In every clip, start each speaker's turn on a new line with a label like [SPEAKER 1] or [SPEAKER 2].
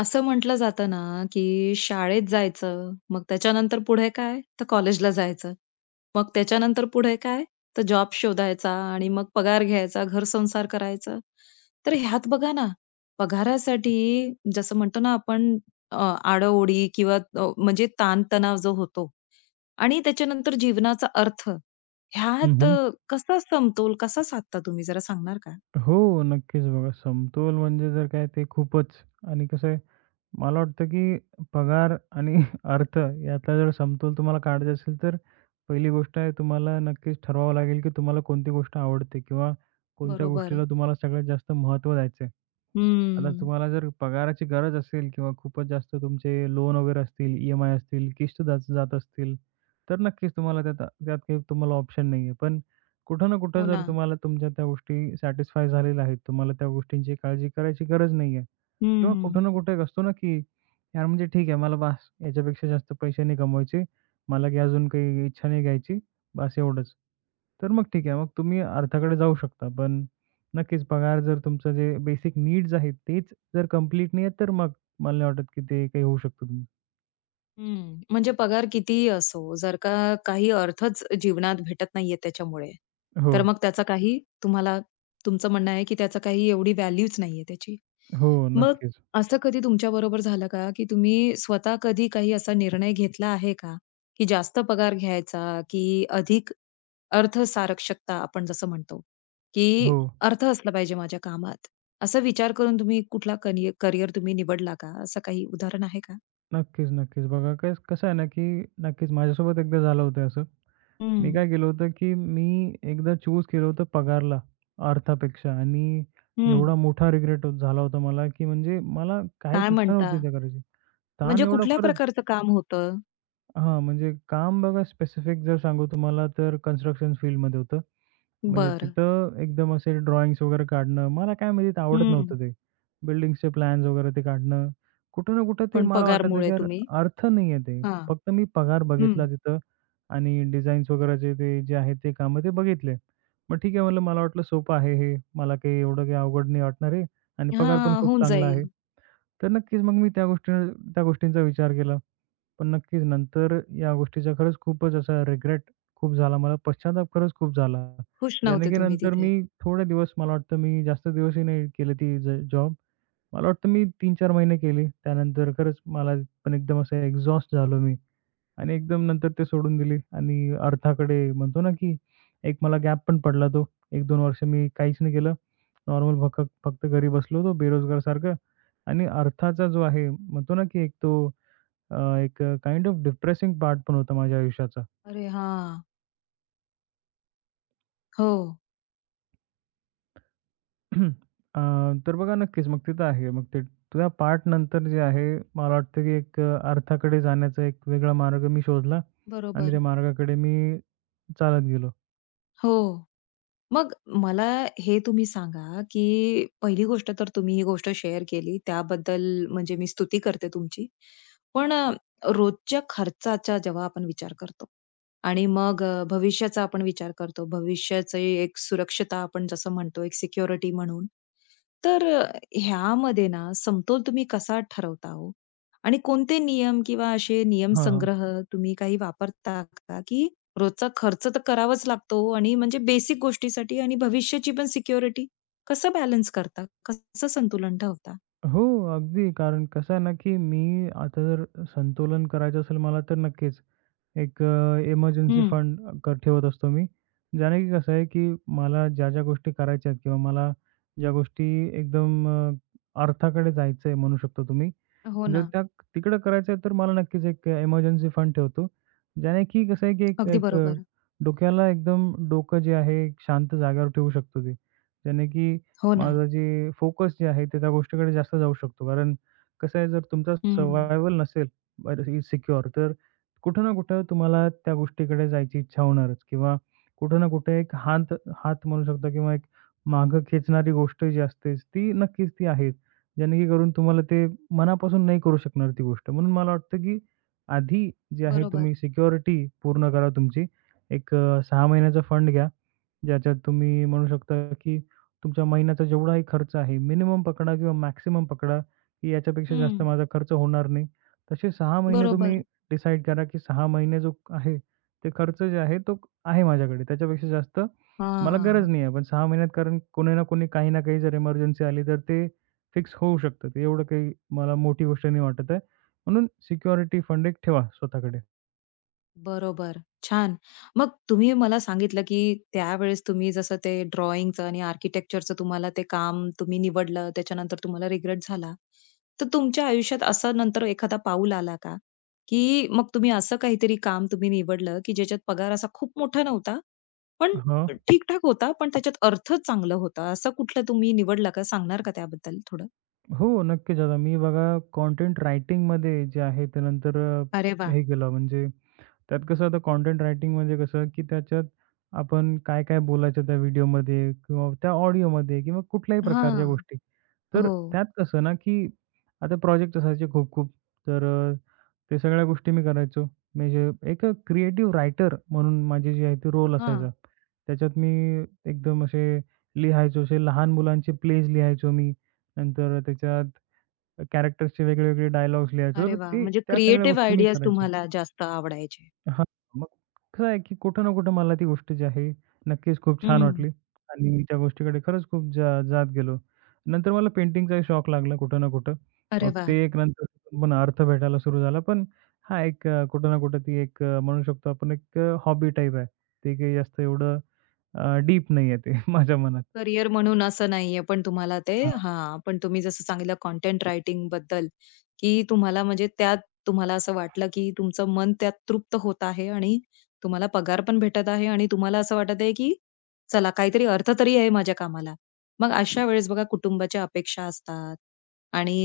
[SPEAKER 1] असं म्हटलं जातं ना, की शाळेत जायचं, मग त्याच्यानंतर पुढे काय? तर कॉलेजला जायचं. मग त्याच्यानंतर पुढे काय? तर जॉब शोधायचा आणि मग पगार घ्यायचा, घर-संसार करायचा. तर ह्यात बघा ना, पगारासाठी जसं म्हणतो ना आपण अ, आडओळी किंवा म्हणजे ताणतणाव जो होतो आणि त्याच्यानंतर जीवनाचा अर्थ
[SPEAKER 2] हं,
[SPEAKER 1] ह्यात
[SPEAKER 2] हं.
[SPEAKER 1] कसा समतोल साधता तुम्ही जरा सांगणार का?
[SPEAKER 2] हो, नक्कीच बघा. समतोल म्हणजे जर काय ते खूपच आणि कसं आहे, मला वाटतं की पगार आणि अर्थ यातला जर समतोल तुम्हाला काढायचा असेल, तर पहिली गोष्ट आहे तुम्हाला नक्कीच ठरवावं लागेल की तुम्हाला कोणती गोष्ट आवडते किंवा कोणत्या
[SPEAKER 1] बरोबर.
[SPEAKER 2] गोष्टीला तुम्हाला सगळ्यात जास्त महत्त्व द्यायचं आहे. आता
[SPEAKER 1] हम्म.
[SPEAKER 2] तुम्हाला जर पगाराची गरज असेल किंवा खूपच जास्त तुमचे लोन वगैरे असतील, ई-एम-आय असतील, किस्त जात जात असतील, तर नक्कीच तुम्हाला त्यात त्यात काही तुम्हाला ऑप्शन नाहीये. पण कुठं ना कुठं
[SPEAKER 1] हो
[SPEAKER 2] जर
[SPEAKER 1] ना.
[SPEAKER 2] तुम्हाला तुमच्या त्या गोष्टी सॅटिस्फाय झालेल्या आहेत, तुम्हाला त्या गोष्टींची काळजी करायची गरज नाहीये. किंवा कुठं
[SPEAKER 1] हम्म.
[SPEAKER 2] ना कुठे एक असतो ना, की यार म्हणजे ठीक आहे मला बास याच्यापेक्षा जास्त पैसे नाही कमवायचे. मला काही अजून काही इच्छा नाही घ्यायची. बास एवढंच. तर मग ठीक आहे. मग तुम्ही अर्थाकडे जाऊ शकता. पण नक्कीच पगार जर तुमचं जे बेसिक नीड्स आहेत तेच जर कंप्लीट नाही आहेत, तर मग मला नाही वाटत, की ते काही होऊ शकतं तुम.
[SPEAKER 1] हं. म्हणजे पगार कितीही असो, जर का काही अर्थच जीवनात भेटत नाहीये त्याच्यामुळे,
[SPEAKER 2] हो.
[SPEAKER 1] तर मग त्याचा काही तुम्हाला तुमचं म्हणणं आहे, की त्याचा काही एवढी व्हॅल्यूच नाहीये त्याची.
[SPEAKER 2] हो.
[SPEAKER 1] मग
[SPEAKER 2] नक्कीच.
[SPEAKER 1] असं कधी तुमच्याबरोबर झालं का, की तुम्ही स्वतः कधी काही असा निर्णय घेतला आहे का, की जास्त पगार घ्यायचा, की अधिक अर्थसारक्षकता आपण जसं म्हणतो, की
[SPEAKER 2] हो.
[SPEAKER 1] अर्थ असला पाहिजे माझ्या कामात. असा विचार करून तुम्ही कुठला कनिय तुम्ही निवडला का? असं काही उदाहरण आहे का?
[SPEAKER 2] नक्कीच, नक्कीच. बघा कसं आहे ना, की नक्कीच माझ्यासोबत एकदा झालं होतं असं. मी काय
[SPEAKER 1] हं,
[SPEAKER 2] केलं होतं, की मी एकदा चूज केलं होतं पगारला अर्थापेक्षा आणि
[SPEAKER 1] हं.
[SPEAKER 2] एवढा मोठा रिग्रेट झाला होता मला, की म्हणजे मला काहीच
[SPEAKER 1] काय
[SPEAKER 2] इच्छा
[SPEAKER 1] म्हणता?
[SPEAKER 2] नव्हती त्या करायची. ताण
[SPEAKER 1] म्हणजे
[SPEAKER 2] एवढं
[SPEAKER 1] कुठल्या
[SPEAKER 2] खरंच.
[SPEAKER 1] प्रकारचं काम होतं?
[SPEAKER 2] हां, म्हणजे काम बघा स्पेसिफिक जर सांगू तुम्हाला तर कन्स्ट्रक्शन फील्डमध्ये होतं. म्हणजे
[SPEAKER 1] बरं.
[SPEAKER 2] तिथं एकदम असे ड्रॉइंग्स वगैरे काढणं, मला काय माहिती ते आवडत
[SPEAKER 1] हं.
[SPEAKER 2] नव्हतं ते. बिल्डिंग्सचे प्लॅन्स वगैरे ते काढणं. कुठं ना कुठं ते
[SPEAKER 1] पण
[SPEAKER 2] मला वाटायचं की
[SPEAKER 1] पगारमुळे
[SPEAKER 2] यार
[SPEAKER 1] तुम्ही
[SPEAKER 2] अर्थ नाहीये ते.
[SPEAKER 1] हां.
[SPEAKER 2] फक्त मी पगार
[SPEAKER 1] हं.
[SPEAKER 2] बघितला तिथं आणि डिझाईन्स वगैरेचे ते जे आहे ते कामं ते बघितले. मग ठीक आहे म्हणलं मला वाटलं सोपं आहे हे. मला काही एवढं काही अवघड नाही वाटणार आहे आणि पगार पण
[SPEAKER 1] हां,
[SPEAKER 2] खूप
[SPEAKER 1] होऊन
[SPEAKER 2] चांगला
[SPEAKER 1] जाईल.
[SPEAKER 2] आहे. तर नक्कीच मग मी त्या गोष्टींचा विचार केला. पण नक्कीच नंतर या गोष्टीचा खरंच खूपच असा रिग्रेट खूप झाला मला. पश्चाताप खरंच खूप झाला.
[SPEAKER 1] खुश
[SPEAKER 2] याने
[SPEAKER 1] नव्हते
[SPEAKER 2] की
[SPEAKER 1] तुम्ही
[SPEAKER 2] नंतर
[SPEAKER 1] तिथे.
[SPEAKER 2] मी थोडे दिवस मला वाटतं मी जास्त दिवसही नाही केली ती जॉब. मला वाटतं मी 3-4 महिने केली. त्यानंतर खरंच मला पण एकदम असं एक्झॉस्ट झालो मी आणि एकदम नंतर ते सोडून दिली आणि अर्थाकडे म्हणतो ना, की एक मला गॅप पण पडला तो. 1-2 वर्ष मी काहीच नाही केलं. नॉर्मल फक्त घरी बसलो होतो बेरोजगारसारखं आणि अर्थाचा जो आहे म्हणतो ना, की एक तो अ, एक काइंड ऑफ डिप्रेसिंग पार्ट पण होता माझ्या आयुष्याचा.
[SPEAKER 1] अरे हां. हो.
[SPEAKER 2] अ, तर बघा नक्कीच मग तिथं आहे. मग ते त्या पार्ट नंतर जे आहे, मला वाटतं की एक अर्थाकडे जाण्याचा एक वेगळा मार्ग मी शोधला आणि
[SPEAKER 1] बरोबर.
[SPEAKER 2] त्या मार्गाकडे मी चालत गेलो.
[SPEAKER 1] हो. मग मला हे तुम्ही सांगा, की पहिली गोष्ट तर तुम्ही ही गोष्ट शेअर केली त्याबद्दल म्हणजे मी स्तुती करते तुमची. पण रोजच्या खर्चाचा जेव्हा आपण विचार करतो आणि मग भविष्याचा आपण विचार करतो. भविष्याची एक सुरक्षता आपण जसं म्हणतो, एक सिक्युरिटी म्हणून. तर ह्यामध्ये ना समतोल तुम्ही कसा ठरवता हो? आणि कोणते नियम किंवा असे नियम
[SPEAKER 2] हां, हां.
[SPEAKER 1] संग्रह तुम्ही काही वापरता का, की रोजचा खर्च तर करावाच लागतो हो आणि म्हणजे बेसिक गोष्टीसाठी आणि भविष्याची पण सिक्युरिटी कसं बॅलन्स करता? कसं संतुलन ठेवता?
[SPEAKER 2] हो, अगदी. कारण कसं आहे ना, की मी आता जर संतुलन करायचं असेल मला तर नक्कीच एक इमर्जन्सी
[SPEAKER 1] हं.
[SPEAKER 2] फंड ठेवत असतो मी. ज्याने की कसं आहे, की मला ज्या-ज्या गोष्टी करायच्या आहेत किंवा मला ज्या गोष्टी एकदम अर्थाकडे जायचंय म्हणू शकता तुम्ही,
[SPEAKER 1] हो
[SPEAKER 2] जर
[SPEAKER 1] ना.
[SPEAKER 2] त्या तिकडं करायचं आहे, तर मला नक्कीच एक इमर्जन्सी फंड ठेवतो. ज्याने की कसं आहे, की एक
[SPEAKER 1] अगदी
[SPEAKER 2] एक
[SPEAKER 1] बरोबर.
[SPEAKER 2] डोक्याला एकदम डोकं जे आहे एक शांत जागेवर ठेवू शकतो ते. ज्याने की
[SPEAKER 1] हो ना.
[SPEAKER 2] माझं जे फोकस जे आहे ते त्या गोष्टीकडे जास्त जाऊ शकतो. कारण कसं आहे, जर तुमचा
[SPEAKER 1] हं.
[SPEAKER 2] सर्व्हायव्हल नसेल सिक्युअर तर कुठं ना कुठं तुम्हाला त्या गोष्टीकडे जायची इच्छा होणारच किंवा कुठं ना कुठे एक हात हात म्हणू शकता किंवा एक मागं खेचणारी गोष्ट जी असतेच ती नक्कीच ती आहेच. जेणेकरून तुम्हाला ते मनापासून नाही करू शकणार ती गोष्ट. म्हणून मला वाटतं, की आधी जे आहे
[SPEAKER 1] बरोबर.
[SPEAKER 2] तुम्ही सिक्युरिटी पूर्ण करा तुमची. एक 6 महिन्याचा फंड घ्या. ज्याच्यात तुम्ही म्हणू शकता की तुमच्या महिन्याचा जेवढाही खर्च आहे, मिनिमम पकडा किंवा मॅक्सिमम पकडा, की याच्यापेक्षा जास्त
[SPEAKER 1] हं.
[SPEAKER 2] माझा खर्च होणार नाही. तसे 6 महिने
[SPEAKER 1] बरोबर.
[SPEAKER 2] तुम्ही डिसाईड करा, की 6 महिने जो आहे, ते खर्च जे आहे तो आहे माझ्याकडे. त्याच्यापेक्षा जास्त मला गरज
[SPEAKER 1] हां.
[SPEAKER 2] नाही आहे. पण 6 महिन्यात कारण कोणी ना कोणी, काही ना काही जर इमर्जन्सी आली, तर ते फिक्स होऊ शकतं. ते एवढं काही मला मोठी गोष्ट नाही वाटत आहे. म्हणून सिक्युरिटी फंड एक ठेवा स्वतःकडे.
[SPEAKER 1] बरोबर. छान. मग तुम्ही मला सांगितलं, की त्यावेळेस तुम्ही जसं ते ड्रॉइंगचं आणि आर्किटेक्चरचं तुम्हाला ते काम तुम्ही निवडलं, त्याच्यानंतर तुम्हाला रिग्रेट झाला. तर तुमच्या आयुष्यात असं नंतर एखादा पाऊल आला का? की मग तुम्ही असं काहीतरी काम तुम्ही निवडलं, की ज्याच्यात पगार असा खूप मोठा नव्हता, पण
[SPEAKER 2] हां.
[SPEAKER 1] ठीक होता, पण त्याच्यात अर्थ चांगला होता. असं कुठलं तुम्ही निवडला का? सांगणार का त्याबद्दल थोडं?
[SPEAKER 2] हो, नक्कीच. आता मी बघा कंटेंट रायटिंगमध्ये जे आहे त्यानंतर
[SPEAKER 1] अरे वाह!
[SPEAKER 2] हे केलं म्हणजे त्यात कसं आता कंटेंट रायटिंग म्हणजे कसं, की त्याच्यात आपण काय-काय बोलायचं त्या व्हिडिओमध्ये किंवा त्या ऑडिओमध्ये किंवा कुठल्याही प्रकारच्या
[SPEAKER 1] हां.
[SPEAKER 2] गोष्टी. तर
[SPEAKER 1] हो.
[SPEAKER 2] त्यात कसं ना, की आता प्रोजेक्ट असायचे खूप-खूप तर ते सगळ्या गोष्टी मी करायचो. म्हणजे एक क्रिएटिव्ह रायटर म्हणून माझी जी आहे ती रोल
[SPEAKER 1] हां.
[SPEAKER 2] असायचा. त्याच्यात मी एकदम असे लिहायचो, असे लहान मुलांचे प्लेज लिहायचो मी. नंतर त्याच्यात कॅरेक्टर्सचे वेगळे-वेगळे डायलॉग्स लिहायचो.
[SPEAKER 1] अरे
[SPEAKER 2] तर
[SPEAKER 1] वाह!
[SPEAKER 2] ते
[SPEAKER 1] म्हणजे
[SPEAKER 2] त्या सगळ्या
[SPEAKER 1] क्रिएटिव्ह
[SPEAKER 2] गोष्टी मी
[SPEAKER 1] आयडियाज
[SPEAKER 2] करायचो.
[SPEAKER 1] तुम्हाला जास्त आवडायचे.
[SPEAKER 2] हां, मग कसं आहे, की कुठं ना कुठं मला ती गोष्ट जी आहे, नक्कीच खूप छान
[SPEAKER 1] हं.
[SPEAKER 2] वाटली आणि मी त्या गोष्टीकडे खरंच खूप जात गेलो. नंतर मला पेंटिंगचाही शौक लागला कुठं ना कुठं.
[SPEAKER 1] अरे
[SPEAKER 2] मग
[SPEAKER 1] वाह!
[SPEAKER 2] ते एक नंतर पण अर्थ भेटायला सुरू झाला. पण हा एक कुठं ना कुठं ती एक म्हणू शकतो आपण एक हॉबी टाइप आहे. ते काही जास्त एवढं डीप नाहीये ते माझ्या मनात.
[SPEAKER 1] करियर म्हणून असं नाहीये, पण तुम्हाला ते हां, पण तुम्ही जसं सांगितलं कंटेंट रायटिंग बद्दल, की तुम्हाला म्हणजे त्यात तुम्हाला असं वाटलं, की तुमचं मन त्यात तृप्त होत आहे आणि तुम्हाला पगार पण भेटत आहे आणि तुम्हाला असं वाटत आहे, की चला काहीतरी अर्थ तरी आहे माझ्या कामाला. मग अशा वेळेस बघा कुटुंबाच्या अपेक्षा असतात आणि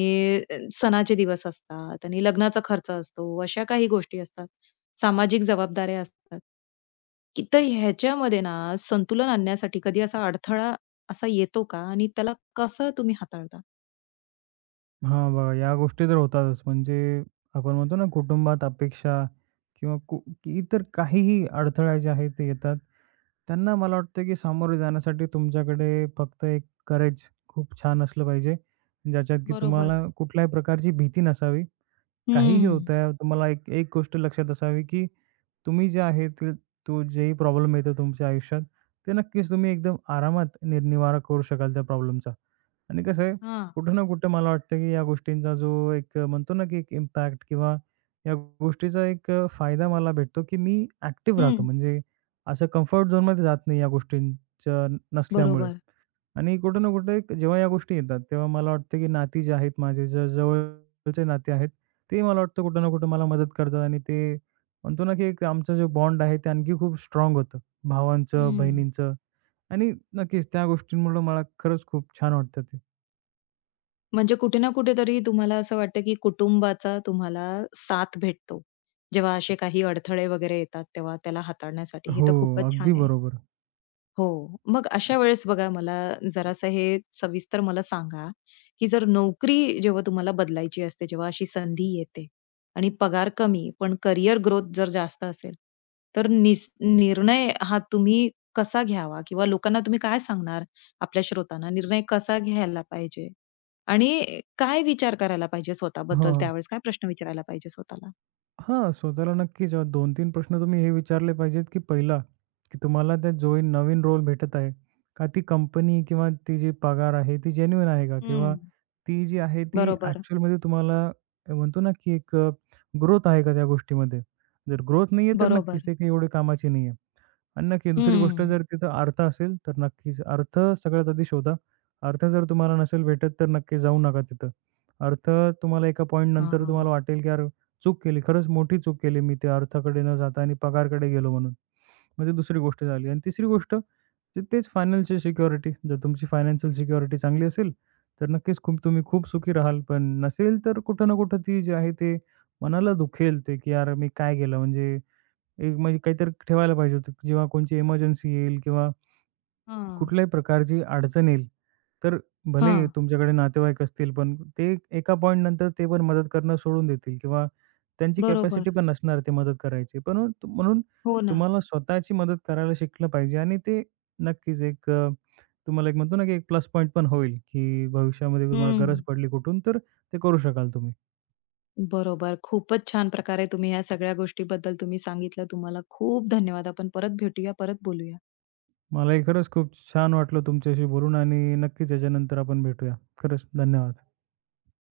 [SPEAKER 1] अ, सणाचे दिवस असतात आणि लग्नाचा खर्च असतो. अशा काही गोष्टी असतात. सामाजिक जबाबदाऱ्या असतात. की तर ह्याच्यामध्ये ना संतुलन आणण्यासाठी कधी असा अडथळा येतो का आणि त्याला कसं तुम्ही हाताळता?
[SPEAKER 2] हां, बघा या गोष्टी तर होतातच. म्हणजे आपण म्हणतो ना कुटुंबात अपेक्षा किंवा इतर काहीही अडथळे जे आहेत ते येतात. त्यांना मला वाटतं की सामोरे जाण्यासाठी तुमच्याकडे फक्त एक करेज खूप छान असलं पाहिजे. ज्याच्यात की
[SPEAKER 1] बरोबर.
[SPEAKER 2] तुम्हाला कुठल्याही प्रकारची भीती नसावी. काहीही होत
[SPEAKER 1] हं.
[SPEAKER 2] आहे तुम्हाला एक एक गोष्ट लक्षात असावी की तुम्ही जे आहे ते तो जेही प्रॉब्लेम येतो तुमच्या आयुष्यात, ते नक्कीच तुम्ही एकदम आरामात निवारा करू शकाल त्या प्रॉब्लेमचा. आणि कसं आहे,
[SPEAKER 1] हां.
[SPEAKER 2] कुठं ना कुठं मला वाटतं, की या गोष्टींचा जो एक म्हणतो ना, की एक इम्पॅक्ट किंवा या गोष्टीचा एक फायदा मला भेटतो, की मी ॲक्टिव्ह राहतो.
[SPEAKER 1] हं.
[SPEAKER 2] म्हणजे असं कम्फर्ट झोनमध्ये जात नाही या गोष्टींच्या नसल्यामुळे.
[SPEAKER 1] बरोबर.
[SPEAKER 2] आणि कुठे ना कुठे जेव्हा या गोष्टी येतात, तेव्हा मला वाटतं की नाती जे आहेत माझे, जवळचे नाते आहेत, ते मला वाटतं कुठे ना कुठे मला मदत करतात आणि ते म्हणतो ना की एक आमचा जो बॉन्ड आहे, ते आणखी खूप स्ट्राँग होतं. भावांचं,
[SPEAKER 1] हं.
[SPEAKER 2] बहिणींचं आणि नक्कीच त्या गोष्टींमुळं मला खरंच खूप छान वाटतं ते.
[SPEAKER 1] म्हणजे कुठे ना कुठेतरी तुम्हाला असं वाटतं, की कुटुंबाचा तुम्हाला साथ भेटतो. जेव्हा असे काही अडथळे वगैरे येतात, तेव्हा त्याला हाताळण्यासाठी. हे
[SPEAKER 2] हो,
[SPEAKER 1] तर खूपच
[SPEAKER 2] अगदी
[SPEAKER 1] छान आहे.
[SPEAKER 2] बरोबर.
[SPEAKER 1] हो. मग अशा वेळेस बघा जरासं हे सविस्तर मला सांगा, की जर नोकरी जेव्हा तुम्हाला बदलायची असते, जेव्हा अशी संधी येते आणि पगार कमी पण करियर ग्रोथ जर जास्त असेल, तर निर्णय हा तुम्ही कसा घ्यावा? किंवा लोकांना तुम्ही काय सांगणार आपल्या श्रोतांना? निर्णय कसा घ्यायला पाहिजे? आणि काय विचार करायला पाहिजे स्वतःबद्दल
[SPEAKER 2] हां,
[SPEAKER 1] त्यावेळेस? काय प्रश्न विचारायला पाहिजे स्वतःला?
[SPEAKER 2] हां, स्वतःला नक्कीच 2-3 प्रश्न तुम्ही हे विचारले पाहिजेत, की पहिला, की तुम्हाला त्या जो नवीन रोल भेटत आहे, का ती कंपनी किंवा ती जी पगार आहे ती जेन्युइन आहे का? किंवा
[SPEAKER 1] हं.
[SPEAKER 2] ती जी आहे ती
[SPEAKER 1] बरोबर,
[SPEAKER 2] ॲक्चुअलमध्ये तुम्हाला म्हणतो ना, की एक ग्रोथ आहे का त्या गोष्टीमध्ये? जर ग्रोथ नाहीये तर
[SPEAKER 1] बरोबर.
[SPEAKER 2] नक्कीच ते काही एवढे कामाची नाहीये. आणि नक्की दुसरी गोष्ट
[SPEAKER 1] हं.
[SPEAKER 2] जर तिथं अर्थ असेल, तर नक्कीच अर्थ सगळ्यात आधी शोधा. अर्थ जर तुम्हाला नसेल भेटत, तर नक्की जाऊ नका तिथं. अर्थ तुम्हाला एका
[SPEAKER 1] हां.
[SPEAKER 2] पॉइंटनंतर
[SPEAKER 1] हां.
[SPEAKER 2] तुम्हाला वाटेल, की "यार, चूक केली. खरंच मोठी चूक केली मी त्या अर्थाकडे न जाता आणि पगाराकडे गेलो म्हणून." म्हणजे दुसरी गोष्ट झाली आणि तिसरी गोष्ट ते तेच फायनान्शियल सिक्युरिटी. जर तुमची फायनान्शियल सिक्युरिटी चांगली असेल, तर नक्कीच खूप तुम्ही खूप सुखी राहाल. पण नसेल, तर कुठं ना कुठं ती जी आहे ते मनाला दुखेल ते, की "यार, मी काय केलं?" म्हणजे एक म्हणजे काहीतरी ठेवायला पाहिजे होतं, जेव्हा कोणची इमर्जन्सी येईल किंवा कुठल्याही प्रकारची अडचण येईल, तर भले
[SPEAKER 1] हां.
[SPEAKER 2] तुमच्याकडे नातेवाईक असतील, पण ते एका पॉईंट नंतर ते पण मदत करणं सोडून देतील किंवा त्यांची कॅपॅसिटी
[SPEAKER 1] बरोबर.
[SPEAKER 2] पण नसणार ते मदत करायची. पण म्हणून म्हणून
[SPEAKER 1] हो ना.
[SPEAKER 2] तुम्हाला स्वतःची मदत करायला शिकलं पाहिजे आणि ते नक्कीच एक तुम्हाला एक म्हणतो ना, की एक प्लस पॉइंट पण होईल, की भविष्यामध्ये तुम्हाला
[SPEAKER 1] हं.
[SPEAKER 2] गरज पडली कुठून, तर ते करू शकाल तुम्ही.
[SPEAKER 1] बरोबर. खूपच छान प्रकारे तुम्ही ह्या सगळ्या गोष्टीबद्दल तुम्ही सांगितलं. तुम्हाला खूप धन्यवाद. आपण परत भेटूया, परत बोलूया.
[SPEAKER 2] मलाही खरंच खूप छान वाटलं तुमच्याशी बोलून आणि नक्कीच याच्यानंतर आपण भेटूया. खरंच धन्यवाद.